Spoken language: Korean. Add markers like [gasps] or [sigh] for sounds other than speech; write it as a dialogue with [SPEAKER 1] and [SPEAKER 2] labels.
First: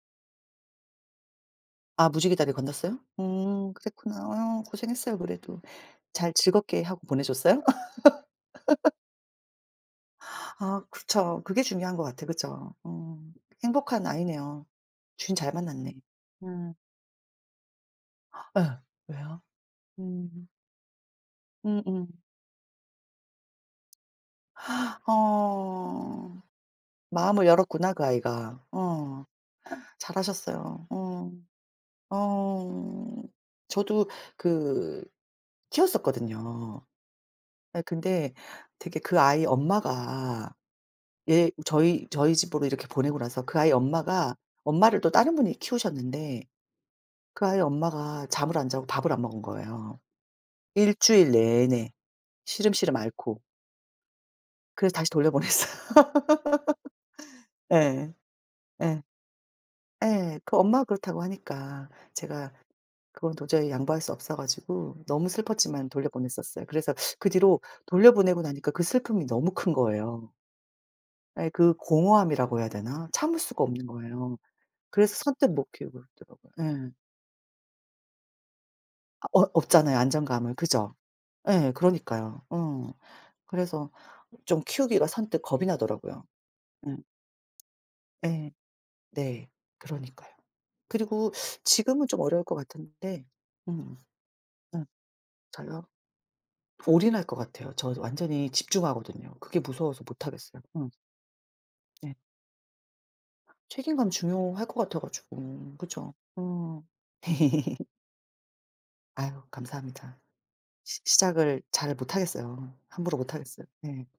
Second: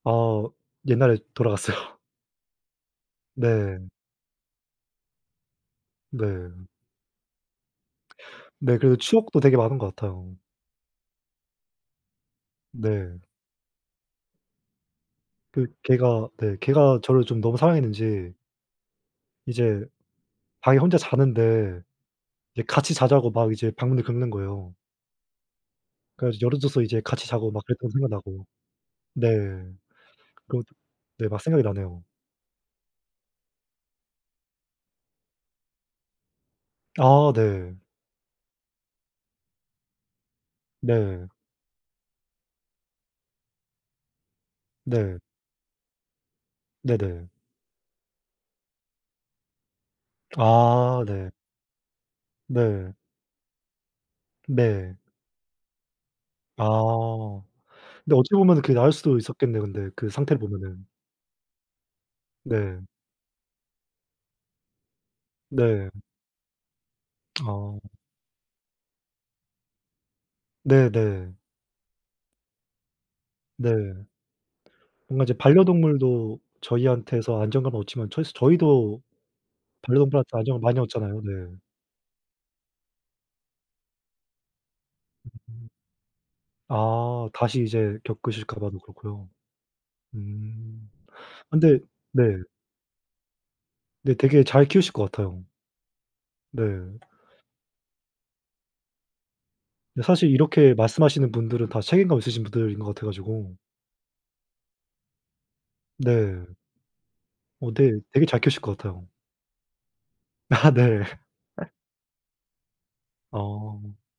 [SPEAKER 1] 어. 옛날에 돌아갔어요.
[SPEAKER 2] 아 무지개 다리를 건넜어요? 음.
[SPEAKER 1] 네.
[SPEAKER 2] 그랬구나. 어유, 고생했어요 그래도. 잘
[SPEAKER 1] 네.
[SPEAKER 2] 즐겁게 하고 보내 줬어요?
[SPEAKER 1] 네.
[SPEAKER 2] [laughs]
[SPEAKER 1] 그리고 추억도 되게 많은 것 같아요.
[SPEAKER 2] [gasps] 아 그쵸. 그게 중요한 것 같아. 그쵸? 어.
[SPEAKER 1] 네.
[SPEAKER 2] 행복한 아이네요. 주인 잘
[SPEAKER 1] 그
[SPEAKER 2] 만났네.
[SPEAKER 1] 개가 네.
[SPEAKER 2] 음.
[SPEAKER 1] 개가 저를 좀 너무 사랑했는지
[SPEAKER 2] [gasps] 예. 왜요?
[SPEAKER 1] 이제
[SPEAKER 2] 음.
[SPEAKER 1] 방에 혼자 자는데
[SPEAKER 2] 음음.
[SPEAKER 1] 이제 같이 자자고 막 이제 방문을 긁는 거예요.
[SPEAKER 2] [gasps]
[SPEAKER 1] 그래
[SPEAKER 2] 어.
[SPEAKER 1] 가지고 열어 줘서 이제 같이
[SPEAKER 2] 마음을
[SPEAKER 1] 자고 막 그랬던
[SPEAKER 2] 열었구나,
[SPEAKER 1] 거
[SPEAKER 2] 그
[SPEAKER 1] 생각나고.
[SPEAKER 2] 아이가. 어.
[SPEAKER 1] 네. 그러
[SPEAKER 2] 잘하셨어요.
[SPEAKER 1] 네.
[SPEAKER 2] 어.
[SPEAKER 1] 막 생각이 나네요.
[SPEAKER 2] 어. 저도 그 키웠었거든요.
[SPEAKER 1] 아 네.
[SPEAKER 2] 아 근데 되게 그 아이 엄마가
[SPEAKER 1] 네.
[SPEAKER 2] 얘 저희 저희 집으로 이렇게 보내고 나서 그 아이 엄마가 엄마를 또
[SPEAKER 1] 네.
[SPEAKER 2] 다른 분이 키우셨는데
[SPEAKER 1] 네네.
[SPEAKER 2] 그 아이 엄마가 잠을 안 자고 밥을 안 먹은 거예요, 1
[SPEAKER 1] 아 네.
[SPEAKER 2] 주일 내내
[SPEAKER 1] 네.
[SPEAKER 2] 시름시름 앓고. 그래서
[SPEAKER 1] 네.
[SPEAKER 2] 다시 돌려보냈어요.
[SPEAKER 1] 아.
[SPEAKER 2] [laughs] 예.
[SPEAKER 1] 근데 어찌 보면은 그게 나을
[SPEAKER 2] 예.
[SPEAKER 1] 수도 있었겠네요, 근데 그 상태를
[SPEAKER 2] 예 그
[SPEAKER 1] 보면은.
[SPEAKER 2] 엄마가 그렇다고 하니까 제가
[SPEAKER 1] 네.
[SPEAKER 2] 그건 도저히 양보할 수 없어 가지고 너무 슬펐지만
[SPEAKER 1] 네.
[SPEAKER 2] 돌려보냈었어요. 그래서 그 뒤로
[SPEAKER 1] 아.
[SPEAKER 2] 돌려보내고 나니까 그 슬픔이 너무 큰 거예요.
[SPEAKER 1] 네네.
[SPEAKER 2] 예. 그 공허함이라고 해야 되나? 참을 수가 없는
[SPEAKER 1] 네.
[SPEAKER 2] 거예요. 그래서
[SPEAKER 1] 뭔가 이제
[SPEAKER 2] 선뜻 못 키우고
[SPEAKER 1] 반려동물도
[SPEAKER 2] 있더라고요. 예.
[SPEAKER 1] 저희한테서 안정감을 얻지만 처희스 저희도
[SPEAKER 2] 아 어 얻잖아요,
[SPEAKER 1] 반려동물한테
[SPEAKER 2] 안정감을.
[SPEAKER 1] 안정을 많이
[SPEAKER 2] 그죠?
[SPEAKER 1] 얻잖아요. 네.
[SPEAKER 2] 예. 그러니까요. 어. 그래서 좀 키우기가 선뜻 겁이 나더라고요. 네.
[SPEAKER 1] 아. 다시 이제
[SPEAKER 2] 예.
[SPEAKER 1] 겪으실까 봐도 그렇고요.
[SPEAKER 2] 네. 그러니까요.
[SPEAKER 1] 음.
[SPEAKER 2] 그리고
[SPEAKER 1] 근데
[SPEAKER 2] 지금은 좀
[SPEAKER 1] 네.
[SPEAKER 2] 어려울 것 같은데 음.
[SPEAKER 1] 근데 되게 잘
[SPEAKER 2] 음.
[SPEAKER 1] 키우실 것 같아요.
[SPEAKER 2] 저요?
[SPEAKER 1] 네.
[SPEAKER 2] 올인할 것 같아요. 저도 완전히 집중하거든요. 그게 무서워서
[SPEAKER 1] 근데
[SPEAKER 2] 못
[SPEAKER 1] 사실
[SPEAKER 2] 하겠어요.
[SPEAKER 1] 이렇게
[SPEAKER 2] 음.
[SPEAKER 1] 말씀하시는 분들은 다
[SPEAKER 2] 네.
[SPEAKER 1] 책임감 있으신 분들인 것 같아 가지고.
[SPEAKER 2] 책임감 중요할 것 같아 가지고. 그쵸?
[SPEAKER 1] 네.
[SPEAKER 2] 어.
[SPEAKER 1] 어,
[SPEAKER 2] [laughs]
[SPEAKER 1] 네. 되게 잘 키우실 것 같아요.
[SPEAKER 2] 아유 감사합니다.
[SPEAKER 1] 아
[SPEAKER 2] 시
[SPEAKER 1] 네.
[SPEAKER 2] 시작을 잘 못 하겠어요. 함부로 못 하겠어요.
[SPEAKER 1] 아.
[SPEAKER 2] 네.